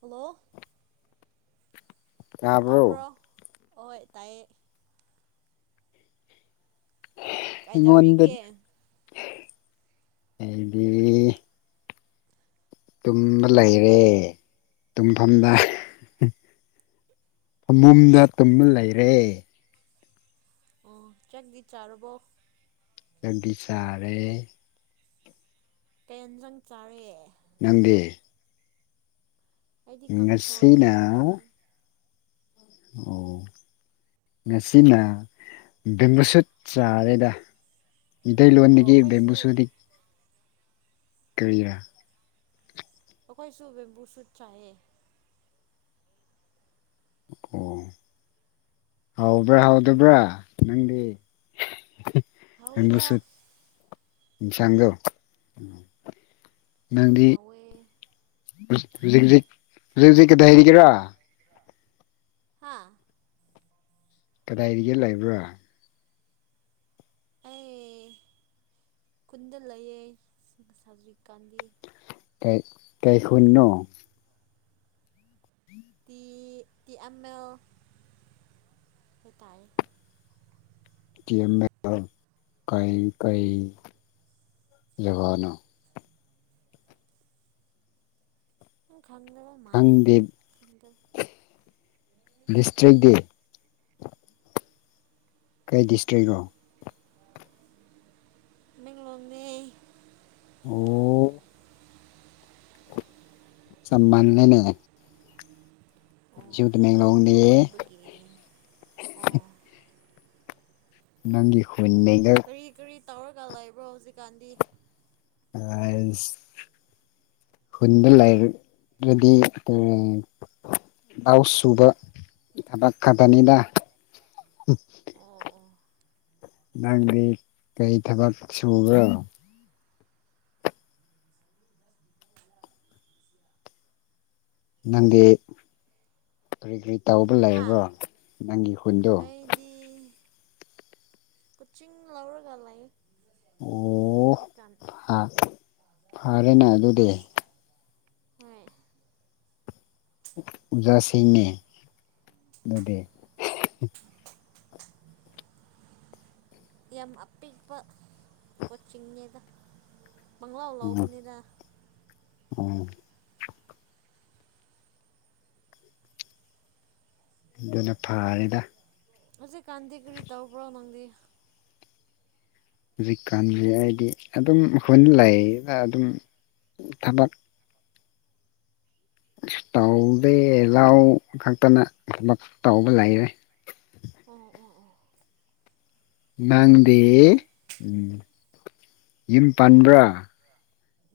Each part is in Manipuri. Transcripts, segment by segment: ꯍꯜꯂꯣ ꯇꯥꯕ꯭ꯔꯣ ꯍꯣꯏ ꯇꯥꯏꯌꯦ ꯑꯩꯉ‌ꯣꯟꯗ ꯀꯩꯗꯧꯔꯤꯒꯦ ꯑꯩꯗꯤ ꯇꯨꯝꯃ ꯂꯩꯔꯦ ꯇꯨꯝꯐꯝꯗ ꯐꯃꯣꯝꯗ ꯇꯨꯝꯅ ꯂꯩꯔꯦ ꯎ ꯆꯥꯛꯇꯤ ꯆꯥꯔꯔꯕꯣ ꯂꯝꯕꯤ ꯁꯥꯔꯦ ꯇ꯭ꯔꯦꯟꯖꯪ ꯆꯥꯔꯛꯑꯦ ꯅꯪꯗꯤ ꯑꯩꯗꯤ ꯀꯥꯡꯐꯣꯏ ꯉꯁꯤꯅ ꯆꯥꯏ ꯑꯣ [inaudible] ꯉꯁꯤꯅ ꯕꯦꯝꯕꯨ ꯁꯠ ꯆꯥꯔꯦꯗ ꯏꯩ ꯑꯣ ꯂꯣꯟꯟꯗꯒꯤ ꯕꯝꯕꯨ ꯑꯩꯈꯣꯏꯁꯨ ꯁꯨꯗꯤ ꯀꯔꯤꯔ ꯑꯩꯈꯣꯏꯁꯨ ꯕꯦꯝꯕꯨ ꯁꯨꯠ ꯆꯥꯏꯌꯦ ꯑꯣ [unintelligible] ꯍꯥꯎꯕ꯭ꯔꯥ ꯍꯥꯎꯗꯕ꯭ꯔꯥ ꯅꯪꯗꯤ ꯍꯥꯎꯋꯤꯗ ꯕꯣꯝꯕꯨꯁꯨꯠ ꯆꯥꯟꯁꯥꯡꯗꯦ ꯍꯥꯎꯋꯦ ꯅꯪꯗꯤꯖꯤꯠ ꯀꯗ ꯍꯥꯏꯔꯤꯒꯦꯔꯥ ꯍꯥꯥ ꯀꯗꯥꯏ ꯌ‌ꯦꯜ ꯂꯩꯕ꯭ꯔꯥ ꯑꯩ ꯀꯨꯟꯗ ꯂꯩꯌꯦ ꯁꯥ ꯖꯤꯀꯥꯟꯗꯤ ꯀꯩ ꯀꯩ ꯈꯨꯟꯅꯣ ꯇꯤ ꯇꯤ ꯑꯦꯝ ꯑꯦ ꯍꯥꯏ ꯇꯥꯏ ꯇꯤ ꯑꯦꯝ ꯑꯦꯜ ꯀꯩ ꯀꯩ ꯖꯒꯅꯣ ꯈꯪꯗ‌ꯦꯗ ꯈꯪꯗꯦ ꯂꯤꯁꯇ꯭ꯔꯤꯗꯤ ꯀꯩ ꯗꯤꯁꯇ꯭ꯔꯤꯛꯅꯣ ꯇꯃꯦꯡꯂꯣꯡꯅꯦ ꯑꯣ [unintelligible] ꯑꯣ ꯑꯩꯁꯨ ꯇꯃꯦꯡꯂꯣꯡꯅꯦ ꯑꯗꯨ ꯑꯣꯏꯣꯏꯕꯒꯤꯅꯤ ꯑꯣ ꯅꯪꯒꯤ ꯈꯨꯟ [unintelligible] ꯀꯔꯤ ꯀꯔꯤ ꯇꯧꯔꯒ ꯂꯩꯕ꯭ꯔꯣ ꯍꯧꯖꯤꯛꯀꯥꯟꯗꯤ [unintelligible] ꯍꯨꯟꯗ ꯂꯩꯥꯏꯔ ꯑꯗꯨꯗꯤ ꯑ ꯂꯧ ꯁꯨꯕ ꯊꯕꯛ ꯈꯛꯇꯅꯤꯗ [unintelligible] ꯑꯣ ꯑꯣ ꯅꯪꯗꯤ ꯀꯩ ꯊꯕꯛ ꯁꯨꯕ꯭ꯔꯣ ꯅꯪꯗꯤ ꯀꯔꯤ ꯀꯔꯤ ꯇꯧꯕ ꯂꯩꯔꯕ꯭ꯔꯣ ꯅꯪꯒꯤ ꯈꯨꯟꯗꯣ ꯗꯤ ꯀꯣꯆꯤꯡ ꯂꯧꯔꯒ ꯂꯥꯏ ꯑꯣ ꯍꯨꯖꯤꯛꯀꯥꯟ ꯐꯔꯦꯅꯦ ꯍꯣꯖ ꯑꯗꯨꯗꯤ ꯍꯣꯏ [unintelligible] ꯑꯗꯨꯗꯤ ꯌꯥꯝ ꯑꯄꯤꯛꯄ ꯀꯣꯆꯤꯡꯅꯤꯗ ꯄꯪꯂꯥꯎ ꯂꯥꯎꯧꯕꯅꯤꯗ ꯑꯣ ꯑꯗꯨꯅ ꯐꯔꯦꯗ ꯍꯧꯖꯤꯛꯀꯥꯟꯗꯤ ꯀꯔꯤ ꯇꯧꯕ꯭ꯔꯣ ꯅꯪꯗꯤ ꯍꯧꯖꯤꯛꯀꯥꯟꯁꯦ ꯍꯥꯏꯗꯤ ꯑꯗꯨꯝ ꯈꯨꯟ ꯂꯩꯅ ꯑꯗꯨꯝ ꯊꯕꯛ ꯇꯧꯗꯦ ꯂꯥꯎ ꯈꯛꯇꯅ ꯊꯕ ꯇꯧꯕ ꯂꯩꯔꯦ ꯑꯣ ꯑꯣ ꯑꯣ ꯅꯪꯗꯤ ꯎꯝ ꯎꯝ ꯌꯨꯝ ꯄꯥꯟꯕ꯭ꯔꯥ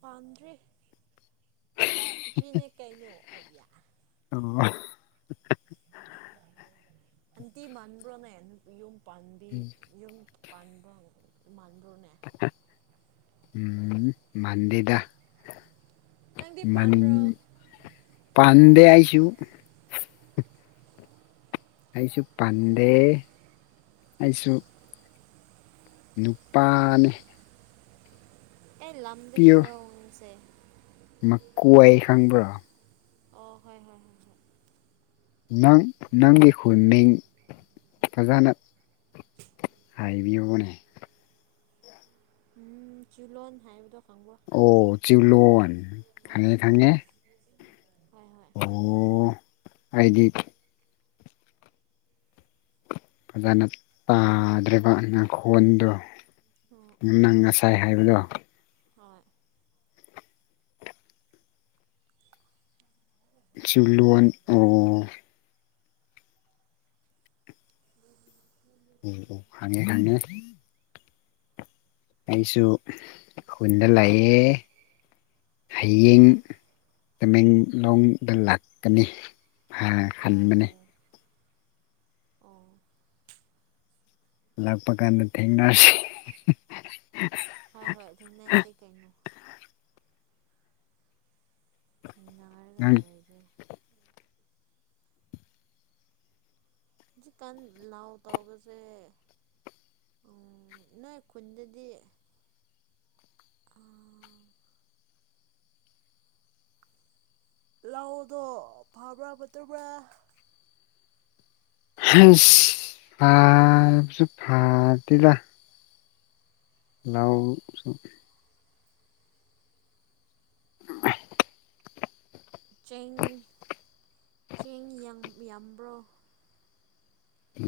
ꯄꯥꯟꯗ꯭ꯔꯤ ꯅꯨꯄꯤꯅꯤ ꯀꯩꯅꯣ ꯑꯩꯌꯥ ꯎꯝ [unintelligible] ꯑꯟꯇꯤ ꯃꯥꯟꯕ꯭ꯔꯣꯅꯦ ꯌꯨꯝ ꯄꯥꯟꯕꯤ ꯌꯨꯝ ꯄꯥꯟꯕ ꯃꯥꯟꯕ꯭ꯔꯣꯅꯦ ꯎꯝ ꯃꯥꯟꯗ‌ꯦꯗ ꯅꯪꯗꯤ ꯃꯅꯤ ꯄꯥꯟꯕ꯭ꯔꯣ ꯑꯣ ꯄꯥꯟꯗꯦ ꯑꯩꯁꯨ ꯑꯩꯁꯨ ꯄꯟꯗꯦ ꯑꯩꯁꯨ ꯅꯨꯄꯥꯅꯤ ꯀꯩ ꯂꯝꯗꯒꯤꯔꯣ ꯅꯪꯁꯦ ꯃꯀꯨ ꯑꯩ ꯈꯪꯕ꯭ꯔꯣ ꯑꯣ ꯍꯣꯏ ꯍꯣꯏ ꯍꯣꯏ ꯅꯪ ꯅꯪꯒꯤ ꯈꯨꯅꯤꯡ ꯐꯖꯅ ꯍꯥꯏꯕꯤꯌ‌ꯣꯅ‌ꯦ ꯎꯝ ꯆꯤꯂꯣꯟ ꯍꯥꯏꯕꯗꯣ ꯈꯪꯕ꯭ꯔꯣ ꯑꯣ ꯆꯤꯂꯣꯟ ꯈꯪꯉꯦ ꯈꯪꯉꯦ ꯍꯣꯏ ꯍꯣꯏ ꯑꯣ ꯑꯩꯗꯤ ꯐꯖꯅ ꯇꯥꯗ꯭ꯔ‌ꯦꯕ ꯅꯈꯣꯟꯗꯣ ꯍꯣꯏ ꯎꯝ ꯅꯪ ꯉꯁꯥꯏ ꯍꯥꯏꯕꯗꯣ ꯍꯣꯏ ꯆꯤꯂꯣꯟ ꯑꯣ ꯑꯣ ꯑꯣ ꯈꯪꯉꯦ ꯈꯪꯉꯦ ꯑꯩꯁꯨ ꯈꯨꯟꯗ ꯂꯩꯌꯦ ꯍꯥꯌꯦꯡ ꯍꯣꯏ ꯇꯃꯦꯡꯂꯣꯡꯗ ꯂꯥꯛꯀꯅꯤ ꯍꯥꯏ ꯍꯟꯕꯅꯦ ꯑꯣ ꯂꯥꯛꯄ ꯀꯥꯟꯗ ꯊꯦꯡꯅꯁꯤ [unintelligible] ꯍꯣꯏ ꯍꯣꯏ ꯊꯦꯡꯅꯁꯤ ꯀꯩꯅꯣ ꯊꯦꯡꯅꯔꯒꯥ [unintelligible] [unintelligible] ꯍꯧꯖꯤꯛꯀꯥꯟ ꯂꯥꯎ ꯇꯧꯕꯁꯦ ꯎꯝ ꯅꯣꯏ ꯈꯨꯟꯗꯗꯤ ꯑꯥ ꯂꯧꯗꯣ ꯐꯕ꯭ꯔꯥ ꯐꯠꯇꯕ꯭ꯔꯥ [unintelligible] ꯐꯥꯕꯁꯨ ꯐꯗꯦꯗ ꯂꯧꯁꯨ ꯆꯦꯡ ꯆꯦꯡ ꯌꯥꯝ ꯌꯥꯝꯕ꯭ꯔꯣ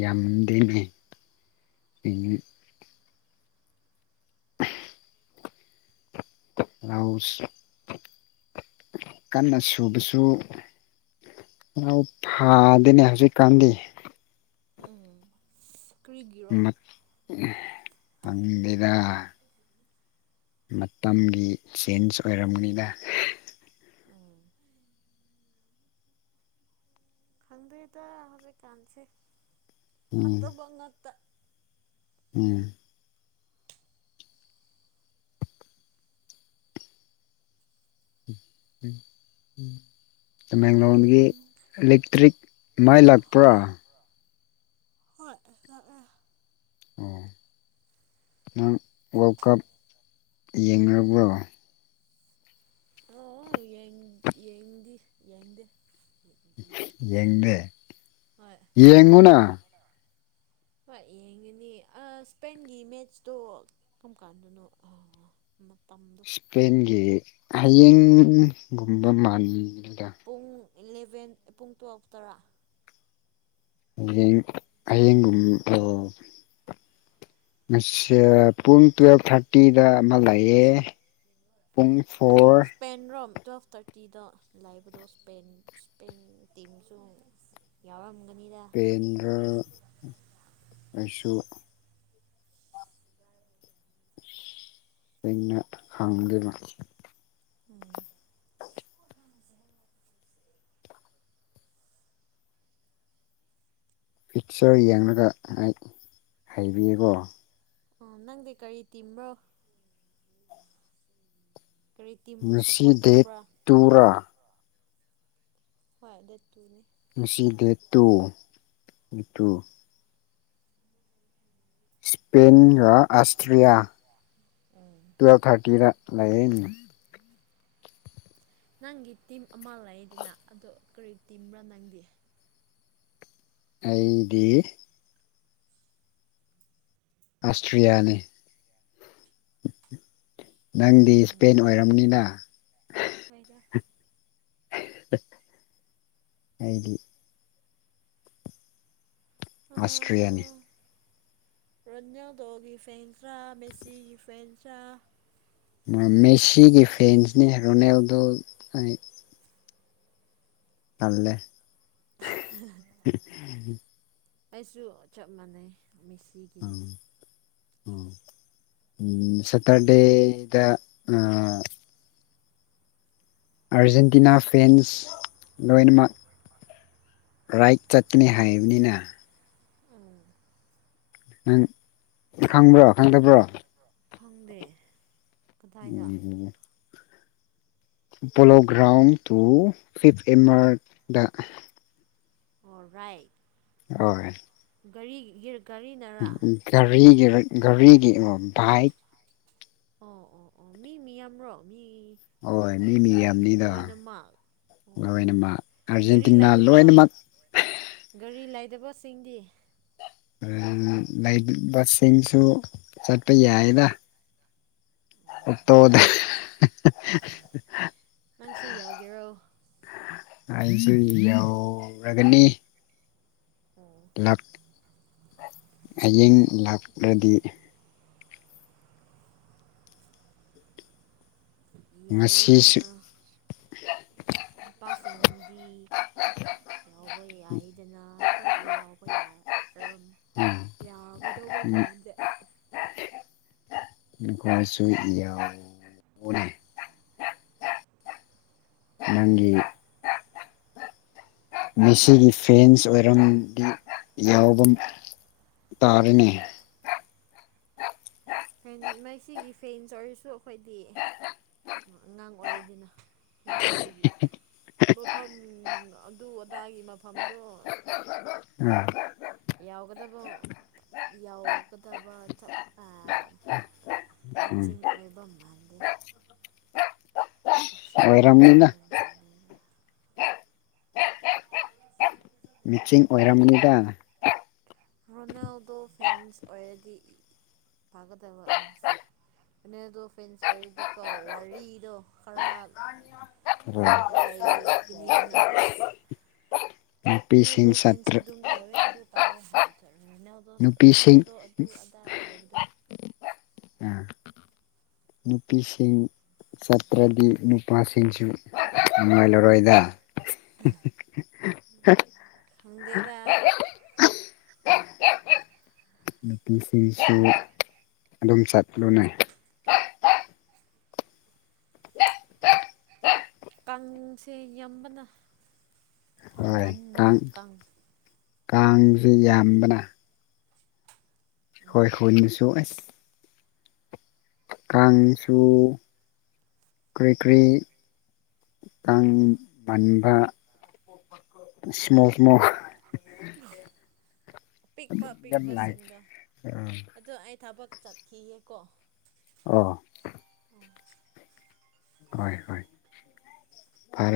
ꯌꯥꯝꯗꯦꯅꯦ ꯑꯩꯅ [unintelligible] [unintelligible] ꯀꯟꯅ ꯁꯨꯕꯁꯨ ꯂꯧ ꯐꯥꯟ ꯑꯗꯨꯅꯦ ꯍꯧꯖꯤꯛꯀꯥꯟꯗꯤ ꯎꯝ [unintelligible] ꯃꯠ [unintelligible] ꯄꯪꯗ‌ꯦꯗ ꯃꯇꯝꯒꯤ ꯆꯦꯟꯖ ꯑꯣꯏꯔꯝꯅꯤꯗ ꯎꯝ ꯈꯪꯗꯦꯗ ꯍꯧꯖꯤꯛꯀꯥꯟꯁꯦ ꯎꯝ ꯐꯠꯇꯕ ꯉꯥꯠꯇ ꯎꯝ ꯇꯃꯦꯡꯂꯣꯡꯒꯤ ꯎꯝ ꯏꯂꯦꯛꯇ꯭ꯔꯤꯛ ꯃꯩ ꯂꯥꯛꯄ꯭ꯔꯥ ꯍꯣꯏ [unintelligible] ꯑꯣ ꯅꯪ ꯋꯥꯔ꯭ꯂꯗ ꯀꯞ ꯌꯦꯡꯅꯕ꯭ꯔꯣ ꯑꯣ ꯌꯦ ꯌꯦꯡꯗꯤ ꯌꯦꯡꯗꯦ [unintelligible] ꯌꯦꯡꯗꯦ ꯍꯣꯏ ꯌꯦꯡꯉꯨꯅ ꯍꯣꯏ ꯌꯦꯡꯉꯤꯅꯤ ꯏꯁꯄꯦꯟꯒꯤ ꯃꯦꯠꯁꯇꯣ ꯀꯔꯝ ꯀꯥꯟꯗꯅꯣ ꯑ ꯃꯇꯝꯗꯣ ꯏꯁꯄꯦꯟꯒꯤ ꯍꯌꯦꯡꯒꯨꯝꯕ ꯃꯥꯟꯂꯤꯗ ꯄꯨꯡ ꯏꯂꯦꯕꯦꯟ ꯄꯨꯡ ꯇ꯭ꯌꯦꯦꯜꯐ ꯇꯔꯥ ꯍꯌꯦꯡ ꯍꯌꯦꯡꯒꯨꯝ ꯑꯣ ꯉꯁꯤ ꯄꯨꯡ ꯇꯨꯋꯦꯜꯐ ꯊꯥꯔꯇꯤꯗ ꯑꯃꯥ ꯂꯩꯌꯦ ꯄꯨꯡ ꯐꯣꯔ ꯁ꯭ꯄꯦꯟ ꯔꯣ ꯇꯨꯋꯦꯜꯐ ꯊꯥꯔꯇꯤꯗ ꯂꯥꯏꯕꯗꯣ ꯁ꯭ꯄꯦꯟ ꯁ꯭ꯄꯦꯟ ꯇꯤꯝꯁꯨ ꯌꯥꯎꯔꯝꯒꯅꯤꯗ ꯄꯦꯟꯔ ꯑꯩꯁꯨ ꯑꯩꯅ ꯍꯥꯡꯗꯕ ꯎꯝ ꯄꯣꯠ ꯊꯥꯡꯒꯨꯁꯦ ꯄꯤꯛꯆꯔ ꯌꯦꯡꯂꯒ ꯍꯥꯏ ꯍꯥꯏꯕꯤꯌꯨꯀꯣ ꯑꯣ ꯅꯪꯗꯤ ꯀꯔꯤ ꯇꯤꯝꯔꯣ ꯀꯔꯤ ꯇꯤꯝꯕꯨ ꯉꯁꯤ ꯁꯞꯄꯣꯔꯠ ꯗꯦꯠ ꯇꯧꯕ꯭ꯔꯥ ꯇꯨꯔꯥ ꯍꯣꯏ ꯗ ꯇꯨꯅꯦ ꯉꯁꯤꯗ ꯇꯨ ꯇꯨ ꯏꯁꯄꯦꯟ ꯔ ꯑꯁꯇ꯭ꯔꯤꯂꯤꯌꯥ ꯇꯨꯋꯦꯜꯕ ꯊꯥꯔꯇꯤꯗ ꯂꯩ ꯅꯪꯒꯤ ꯇꯤꯝ ꯑꯃꯥ ꯂꯩꯗꯅ ꯑꯗꯣ ꯀꯔꯤ ꯇꯤꯝꯔ ꯅꯪꯗꯤ ꯑꯩꯗꯤ ꯑꯁꯇ꯭ꯔꯤꯌꯥꯅꯤ ꯅꯪꯗꯤ ꯎꯝ ꯁ꯭ꯄꯦꯟ ꯑꯣꯏꯔꯝꯅꯤꯅ ꯍꯣꯏꯗ ꯍꯥꯏꯗꯤ ꯑꯁꯇ꯭ꯔꯔꯤꯂꯤꯌꯥꯌꯥꯅꯤ ꯔꯟꯖꯟꯗꯣꯒꯤ ꯐꯦꯟꯗ꯭ꯔꯥ ꯃꯦꯁꯤꯒꯤ ꯐꯦꯟ ꯇ꯭ꯔꯥ ꯃꯦꯁꯤꯒꯤ ꯐꯦꯟꯁꯅꯤ ꯔꯣꯅꯦꯜꯗꯨ ꯑꯂꯦ ꯑꯩꯁꯨ ꯆꯞ ꯃꯥꯟꯅꯩ ꯃꯤꯦꯁꯤꯒꯤꯅꯦ ꯎꯝ ꯎꯝ ꯁꯦꯇꯔꯗꯦꯗ ꯑ ꯑꯥꯔꯖꯦꯟꯇꯤꯅꯥ ꯐ꯭ꯔꯦꯟꯁ ꯂꯣꯏꯅꯃꯛ ꯔꯥꯏꯠ ꯆꯠꯀꯅꯤ ꯍꯥꯏꯕꯅꯤꯅ ꯎꯝ ꯅꯪ ꯈꯪꯕ꯭ꯔꯣ ꯈꯪꯗꯕ꯭ꯔꯣ ꯈꯪꯗꯦ ꯀꯗꯥꯏꯗ ꯎꯝ ꯎ ꯄꯣꯂꯣ ꯒ꯭ꯔꯥꯎꯟ ꯇꯨ ꯐꯤꯞ ꯑꯦꯝ ꯑꯥꯔꯗ ꯑꯣꯜ ꯔꯥꯏꯠ ꯍꯣꯏ ꯒꯥꯔꯤ ꯌꯦꯔ ꯒꯥꯔꯤꯒꯤ ꯒꯥꯔꯤꯒꯤ ꯕꯥꯏꯀ ꯑꯣ ꯑꯣ ꯑꯣ ꯃꯤ ꯃꯤꯌꯥꯝꯔꯣ ꯃꯤ ꯍꯣꯏ ꯃꯤ ꯃꯤ ꯌꯥꯝꯅꯤꯗ ꯂꯣꯏꯅꯃꯛ ꯑꯣ ꯂꯣꯏꯅꯃꯛ ꯒꯥꯔꯤ ꯑꯥꯔꯖꯦꯟꯇꯤꯅꯥ ꯂꯩꯇꯕ ꯂꯣꯏꯅꯃꯛ ꯒꯥꯔꯤ ꯂꯩꯗꯕꯁꯤꯡꯗꯤ ꯂꯩ ꯕꯁꯤꯡꯁꯨ ꯆꯠꯄ ꯌꯥꯏꯗ ꯑꯇꯣꯗ ꯅꯪꯁꯨ ꯌꯥꯎꯒꯦꯔꯣ ꯑꯩꯁꯨ ꯌꯥꯎꯒꯅꯤ ꯑ‌ꯣ ꯍꯌꯦꯡ ꯂꯥꯛꯂꯗꯤ ꯉꯁꯤꯁꯨ ꯌꯥꯎꯔꯧꯗꯅ ꯅꯨꯄꯥꯁꯤꯡꯗꯤ [unintelligible] ꯌꯥꯎꯕ ꯌꯥꯏꯗꯅ ꯑꯩꯈꯣꯏꯗꯤ ꯌꯥꯎꯕ ꯌꯥꯔꯝ ꯌꯥꯕ ꯑ ꯇꯧꯕ ꯃꯥꯟꯁꯦ [unintelligible] ꯅꯪꯒꯤ ꯃꯦꯁꯤꯒꯤ ꯐꯦꯟꯁ ꯑꯣꯏꯔꯝꯗꯤ ꯌꯥꯎꯕꯝ ꯇꯥꯔꯅꯦ ꯐꯦꯟ ꯃꯁꯤꯒꯤ ꯐꯦꯟ ꯆꯧꯔꯁꯨ ꯑꯩꯈꯣꯏꯗꯤ ꯑꯉꯥꯡ ꯑꯣꯏꯗꯅ ꯉꯍꯥ ꯑꯣꯏꯕꯒꯤ ꯃꯐꯝ ꯑꯗꯨ ꯑꯗꯥꯒꯤ ꯃꯐꯝꯗꯣ ꯎꯝ ꯌꯥꯎꯒꯗꯕ ꯌꯥꯎꯒꯗꯕ ꯎꯝ ꯃꯦꯠꯆꯤꯡ ꯑꯣꯏꯕ ꯃꯥꯟꯗꯦ ꯀꯆꯤꯡ ꯇꯧꯅ ꯑꯣꯏꯔꯝꯅꯤꯅ ꯂꯩꯃ [inaudible] ꯃꯦꯆꯤꯡ ꯑꯣꯏꯔꯝꯅꯤꯗ ꯔꯣꯅꯥꯜꯗꯣ ꯐꯦꯟꯁ ꯑꯣꯏꯔꯗꯤ ꯄꯥꯒꯗꯕ ꯅꯪꯁꯦ ꯑꯅꯤꯗꯣ ꯐꯦꯟꯁ ꯑꯣꯏꯔꯗꯤꯀꯣ ꯋꯥꯔꯤꯗꯣ ꯈꯔ ꯑ ꯍꯋꯥꯏ ꯅꯤꯗꯟꯅ [unintelligible] ꯒꯣ ꯅꯨꯄꯤꯁꯤꯡ ꯐꯦꯟꯁ ꯁꯥꯇ꯭ꯔ ꯑꯗꯨꯨꯝ ꯇꯧꯋꯦ ꯑꯗꯨ ꯇꯧꯋꯦ ꯍꯥꯏꯕꯗꯣ ꯔꯣꯅꯥꯜꯗꯣ ꯅꯨꯄꯤꯁꯤꯡ ꯔꯣꯅꯥꯜꯗꯣ ꯑꯗꯨ ꯑꯗꯥ ꯍꯥꯏꯕꯗꯣ ꯑꯥ ꯅꯨꯄꯤꯁꯤꯡ ꯆꯠꯇ꯭ꯔꯗꯤ ꯅꯨꯄꯥꯁꯤꯡꯁꯨ ꯅꯨꯡꯉꯥꯏꯂꯔꯣꯏꯗ ꯑꯥ ꯈꯪꯗꯦꯗ ꯅꯨꯄꯤꯁꯤꯡꯁꯨ ꯑꯗꯨꯝ ꯆꯠꯂꯣꯅꯩ ꯀꯥꯡꯁꯦ ꯌꯥꯝꯕꯅ ꯌꯥꯝꯃꯟꯕꯅ ꯀꯥꯡ ꯀꯥꯡꯁꯨ ꯌꯥꯝꯕꯅ ꯑꯩꯈ‌ꯣꯏ ꯎꯝ ꯈꯨꯟꯗꯁꯨ ꯑꯁ ꯀꯥꯡꯁꯨ ꯀ꯭ꯔꯤ ꯀ꯭ꯔꯤ ꯇꯟ ꯄꯟꯕ ꯁ꯭ꯃꯣꯛ ꯃꯣꯛ [unintelligible] ꯑꯄꯤꯛꯄ ꯌꯥꯝ ꯂꯥꯛꯑꯦ ꯑꯄꯤꯛꯄꯁꯤꯡꯗ ꯑꯗꯣ ꯑꯩ ꯊꯕꯛ ꯆꯠꯈꯤꯒ‌ꯦꯀꯣ ꯑ‌ꯣ ꯑ‌ꯣ ꯍꯣꯏ ꯍꯣꯏ ꯐꯔꯦ